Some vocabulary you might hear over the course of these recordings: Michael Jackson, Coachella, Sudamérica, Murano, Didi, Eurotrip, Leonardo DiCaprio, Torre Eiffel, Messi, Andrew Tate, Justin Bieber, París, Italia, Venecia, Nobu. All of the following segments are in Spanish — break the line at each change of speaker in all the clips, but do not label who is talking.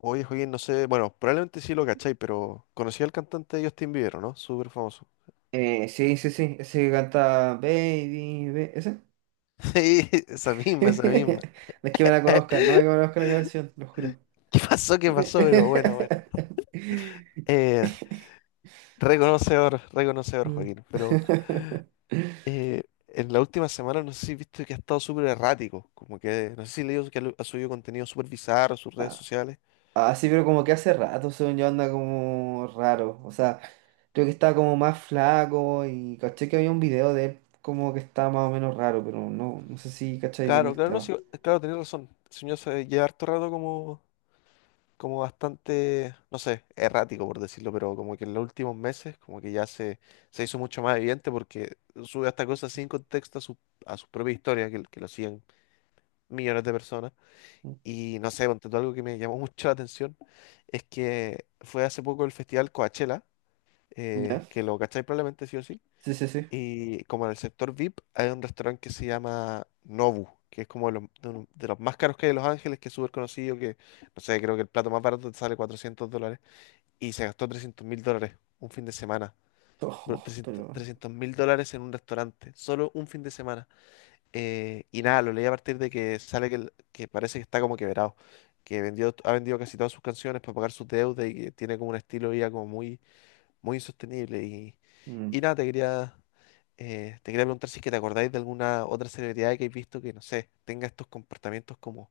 Oye, Joaquín, no sé, bueno, probablemente sí lo cacháis, pero conocí al cantante Justin Bieber, ¿o ¿no? Súper famoso.
Sí, sí, sí, ese que canta Baby, ese.
Sí, esa misma, esa misma.
No es que me la
¿Qué
conozcan, no me conozco la canción, lo juro.
pasó? ¿Qué pasó? Pero bueno, bueno. Eh, reconocedor, reconocedor,
Mm.
Joaquín. Pero en la última semana no sé si viste que ha estado súper errático. Como que, no sé si leído que ha subido contenido súper bizarro a sus redes
Ah,
sociales.
ah, sí, pero como que hace rato, según yo, anda como raro. O sea, creo que estaba como más flaco y caché que había un video de él como que estaba más o menos raro, pero no sé si cacháis bien
Claro,
el
claro, no,
tema.
sí, claro, tenés razón. El señor se lleva harto rato como bastante, no sé, errático por decirlo, pero como que en los últimos meses como que ya se hizo mucho más evidente porque sube esta cosa sin contexto a su propia historia, que lo siguen millones de personas.
Mm.
Y no sé, ponte tú, algo que me llamó mucho la atención es que fue hace poco el festival Coachella,
¿Ya?
que lo cacháis probablemente sí o sí,
Sí, sí, sí.
y como en el sector VIP hay un restaurante que se llama Nobu. Que es como de los, de los más caros que hay en Los Ángeles, que es súper conocido, que, no sé, creo que el plato más barato te sale $400 y se gastó $300.000 un fin de semana. Bro,
Ojo, pero...
$300.000 en un restaurante, solo un fin de semana. Y nada, lo leí a partir de que sale que, que parece que está como quebrado, que ha vendido casi todas sus canciones para pagar sus deudas y que tiene como un estilo de vida como muy muy insostenible. Y,
bueno.
y nada, te quería preguntar si es que te acordáis de alguna otra celebridad que hayáis visto que, no sé, tenga estos comportamientos como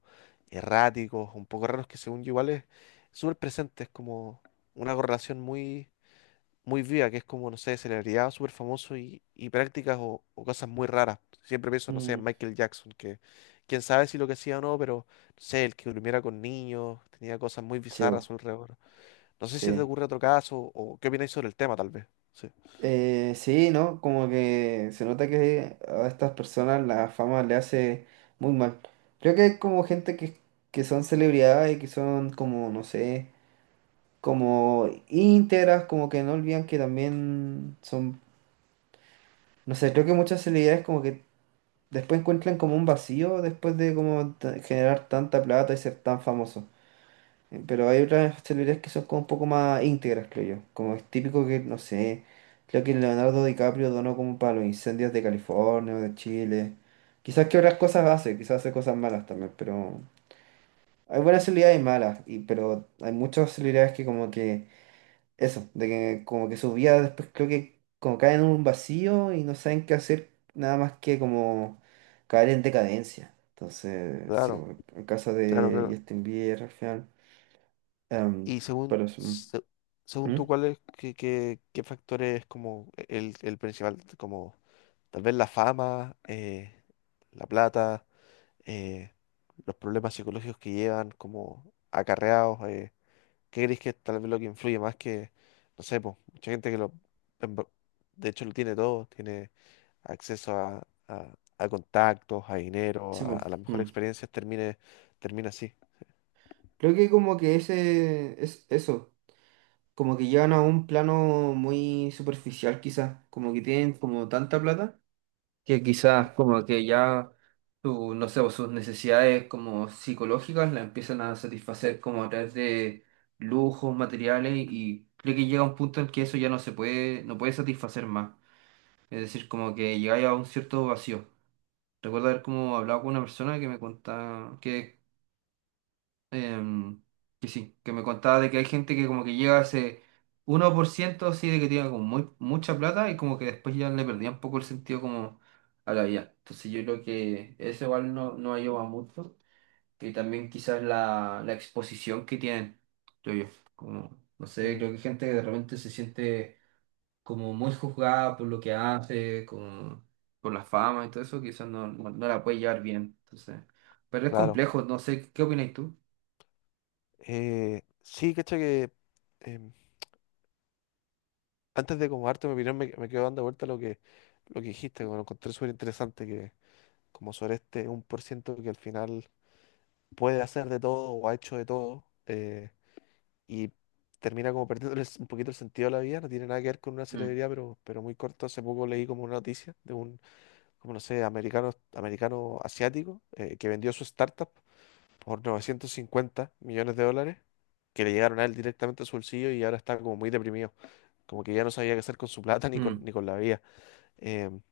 erráticos, un poco raros, que según yo igual es súper presente, es como una correlación muy, muy viva, que es como, no sé, celebridad súper famoso y prácticas o cosas muy raras. Siempre pienso, no sé,
Mm.
en
Mm.
Michael Jackson, que quién sabe si lo que hacía o no, pero, no sé, el que durmiera con niños, tenía cosas muy bizarras a
Chivo,
su alrededor. No sé si te
sí.
ocurre otro caso o qué opináis sobre el tema, tal vez. Sí,
Sí, ¿no? Como que se nota que a estas personas la fama le hace muy mal. Creo que hay como gente que son celebridades y que son como, no sé, como íntegras, como que no olvidan que también son, no sé, creo que muchas celebridades como que después encuentran como un vacío después de como generar tanta plata y ser tan famoso. Pero hay otras celebridades que son como un poco más íntegras, creo yo. Como es típico que, no sé, creo que Leonardo DiCaprio donó como para los incendios de California o de Chile. Quizás que otras cosas hace, quizás hace cosas malas también, pero hay buenas celebridades y malas, y, pero hay muchas celebridades que como que, eso, de que como que su vida después creo que como caen en un vacío y no saben qué hacer nada más que como caer en decadencia. Entonces, sí,
claro,
en caso
claro,
de
claro.
Justin Bieber, al final. Em,
Y según,
pero eso. Mm.
según tú,
Mm.
¿cuál es, qué factor es como el principal? Como tal vez la fama, la plata, eh, los problemas psicológicos que llevan como acarreados. ¿Qué crees que es tal vez lo que influye más que, no sé, po, mucha gente que lo, en ver- de hecho lo tiene todo, tiene acceso a contactos, a dinero,
Sí,
a,
po,
a las mejores
mm.
experiencias, termina así.
Creo que como que ese es eso, como que llevan a un plano muy superficial quizás, como que tienen como tanta plata que
Sí.
quizás como que ya no sé, o sus necesidades como psicológicas las empiezan a satisfacer como a través de lujos, materiales y creo que llega un punto en que eso ya no se puede, no puede satisfacer más. Es decir, como que llegáis a un cierto vacío. Recuerdo haber como hablado con una persona que me contaba que em, que sí, que me contaba de que hay gente que como que llega a ese 1% así de que tiene como muy, mucha plata y como que después ya le perdía un poco el sentido como a la vida. Entonces yo creo que eso igual no ayuda mucho y también quizás la exposición que tienen, yo, yo, como, no sé,
Mm,
creo que hay gente que de repente se siente como muy juzgada por lo que hace, como por la fama y todo eso, quizás no la puede llevar bien. Entonces, pero es
claro.
complejo, no sé, ¿qué opinas tú?
Sí, cacha que em, antes de como darte mi opinión me quedo dando vuelta lo que dijiste, que me lo encontré súper interesante, que como sobre este 1% que al final puede hacer de todo o ha hecho de todo. Y termina como perdiéndoles un poquito el sentido a la vida, no tiene nada que ver con una
Mm.
celebridad, pero muy corto, hace poco leí como una noticia de un, como no sé, americano asiático que vendió su startup por 950 millones de dólares, que le llegaron a él directamente a su bolsillo y ahora está como muy deprimido, como que ya no sabía qué hacer con su plata ni con,
Mm.
ni con la vida. Em,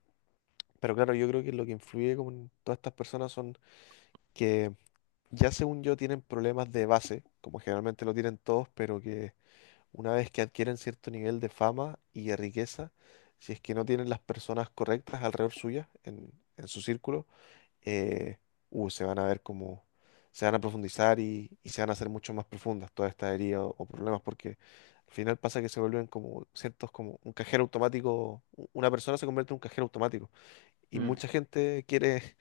pero claro, yo creo que lo que influye como en todas estas personas son que ya según yo tienen problemas de base, como generalmente lo tienen todos, pero que una vez que adquieren cierto nivel de fama y de riqueza, si es que no tienen las personas correctas alrededor suya, en su círculo, eh, se van a ver como, se van a profundizar y se van a hacer mucho más profundas todas estas heridas o problemas, porque al final pasa que se vuelven como ciertos, como un cajero automático, una persona se convierte en un cajero automático y
Mm,
mucha gente quiere,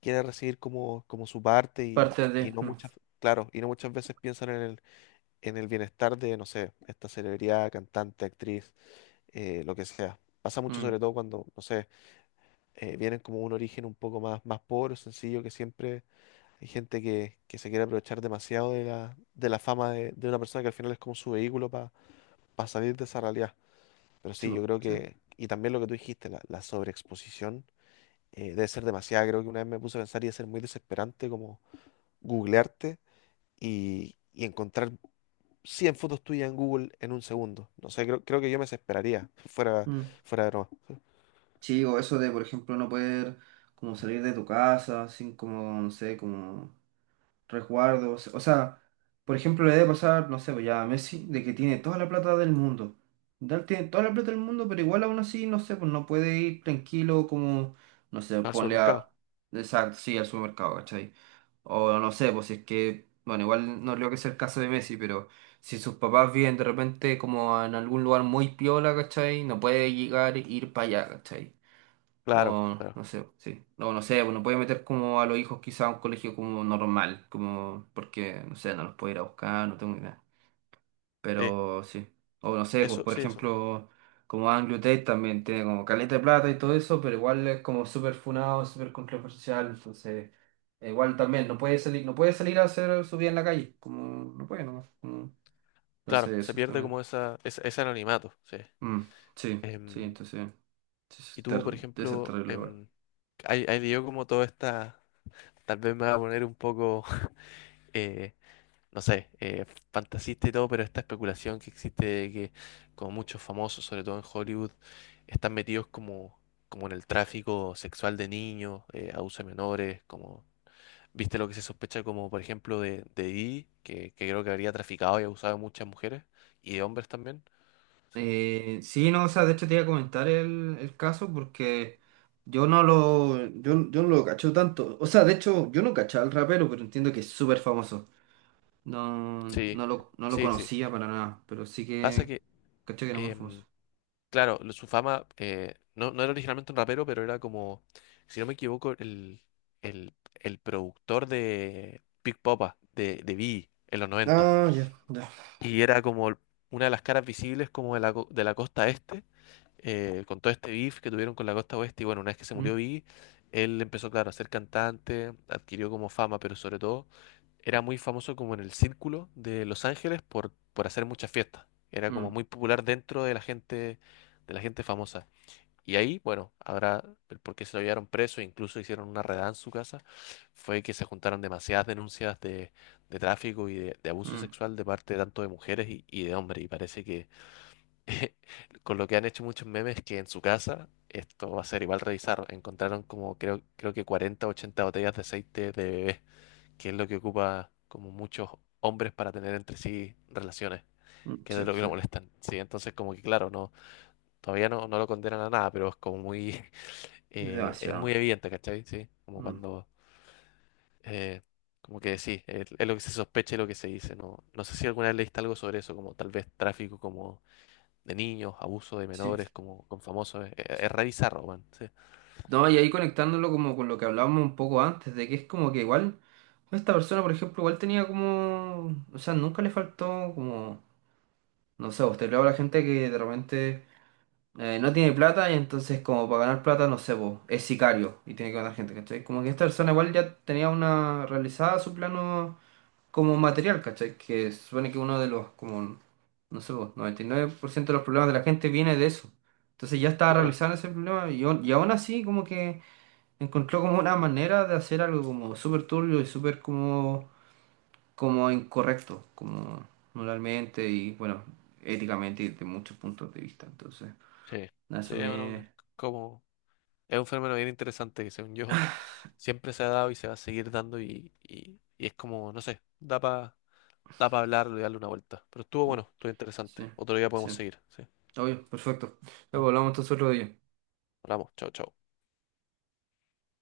quiere recibir como su parte y,
parte
y
de...
no
No.
muchas, claro, y no muchas veces piensan en el bienestar de, no sé, esta celebridad, cantante, actriz, lo que sea. Pasa mucho
Mm,
sobre todo cuando, no sé, vienen como un origen un poco más pobre o sencillo, que siempre hay gente que se quiere aprovechar demasiado de la fama de una persona que al final es como su vehículo para salir de esa realidad. Pero
sí,
sí,
po,
yo creo
sí.
que, y también lo que tú dijiste, la sobreexposición debe ser demasiada. Creo que una vez me puse a pensar y debe ser muy desesperante como googlearte y encontrar 100 fotos tuyas en Google en un segundo. No sé, creo que yo me desesperaría fuera,
Mm.
fuera de broma.
Sí, o eso de, por ejemplo, no poder como salir de tu casa sin como, no sé, como resguardos. O sea, por ejemplo, le debe pasar, no sé, pues ya a Messi, de que tiene toda la plata del mundo. Dal tiene toda la plata del mundo, pero igual aún así, no sé, pues no puede ir tranquilo como, no sé,
Al
ponle a...
supermercado.
Exacto, sí, al supermercado, ¿cachai? O no sé, pues si es que, bueno, igual no creo que sea el caso de Messi, pero si sus papás viven de repente como en algún lugar muy piola, ¿cachai? No puede llegar e ir para allá, ¿cachai?
Claro,
O
claro.
no sé, sí. No sé, bueno puede meter como a los hijos quizá a un colegio como normal, como porque, no sé, no los puedo ir a buscar, no tengo idea.
Sí,
Pero sí. O no sé, pues,
eso,
por
sí, eso.
ejemplo, como Anglo Tate también tiene como caleta de plata y todo eso, pero igual es como súper funado, súper controversial, entonces igual también no puede salir, no puede salir a hacer su vida en la calle, como no puede nomás.
Claro,
Entonces
se
eso
pierde
también.
como esa, ese anonimato, sí.
Mm, sí, sí,
Em,
entonces sí, eso
y
es
tú,
ter-
por
debe ser
ejemplo,
terrible igual.
ahí yo como toda esta, tal vez me va a poner un poco eh, no sé, fantasista y todo, pero esta especulación que existe de que como muchos famosos, sobre todo en Hollywood, están metidos como en el tráfico sexual de niños, abuso de menores, como, viste lo que se sospecha como, por ejemplo, de Didi, que creo que habría traficado y abusado de muchas mujeres y de hombres también.
Sí, no, o sea, de hecho te iba a comentar el caso porque yo no lo cacho tanto. O sea, de hecho, yo no cachaba al rapero, pero entiendo que es súper famoso.
Sí,
No lo
sí, sí.
conocía para nada, pero sí
Pasa
que
que...
caché que era muy famoso.
em, Claro, su fama no, no era originalmente un rapero, pero era como, si no me equivoco, el productor de Big Popa, de Biggie, en los 90
Ah, ya, ya.
y era como una de las caras visibles como de la costa este, con todo este beef que tuvieron con la costa oeste. Y bueno, una vez que se murió
Mm,
Biggie, él empezó, claro, a ser cantante, adquirió como fama, pero sobre todo era muy famoso como en el círculo de Los Ángeles por hacer muchas fiestas. Era como
mm,
muy popular dentro de la gente famosa. Y ahí, bueno, ahora, el por qué se lo llevaron preso, incluso hicieron una redada en su casa, fue que se juntaron demasiadas denuncias de tráfico y de abuso
mm,
sexual de parte tanto de mujeres y de hombres. Y parece que con lo que han hecho muchos memes, que en su casa esto va a ser igual revisar. Encontraron como creo que 40 o 80 botellas de aceite de bebé, que es lo que ocupa como muchos hombres para tener entre sí relaciones,
mm,
que es
sí,
de lo que
sí,
lo molestan. Sí, entonces como que claro, no, todavía no lo condenan a nada, pero es muy
demasiado.
evidente, ¿cachai? Sí, como
Mm,
cuando, eh, como que sí, es lo que se sospecha y lo que se dice. No, no sé si alguna vez leíste algo sobre eso, como tal vez tráfico como de niños, abuso de
sí,
menores, como con famosos. Es
sí.
re bizarro, weón. Sí,
No, y ahí conectándolo como con lo que hablábamos un poco antes, de que es como que igual, esta persona, por ejemplo, igual tenía como, o sea, nunca le faltó como, no sé, usted le habla a la gente que de repente no tiene plata y entonces como para ganar plata, no sé, vos, es sicario y tiene que ganar gente, ¿cachai? Como que esta persona igual ya tenía una realizada su plano como material, ¿cachai? Que supone que uno de los, como, no sé, vos, 99% de los problemas de la gente viene de eso. Entonces ya estaba
claro.
realizando ese problema y aún así como que encontró como una manera de hacer algo como súper turbio y súper como, como incorrecto, como moralmente y bueno, éticamente y de muchos puntos de vista. Entonces,
Sí,
nada,
sí,
eso
bueno,
me...
como, es un fenómeno bien interesante que según yo siempre se ha dado y se va a seguir dando y es como, no sé, da para da pa hablarlo y darle una vuelta. Pero estuvo
mm,
bueno, estuvo
sí,
interesante. Otro día
sí.
podemos seguir, sí.
Obvio, perfecto.
Bueno,
Luego hablamos entonces otro día.
hablamos, chao, chao.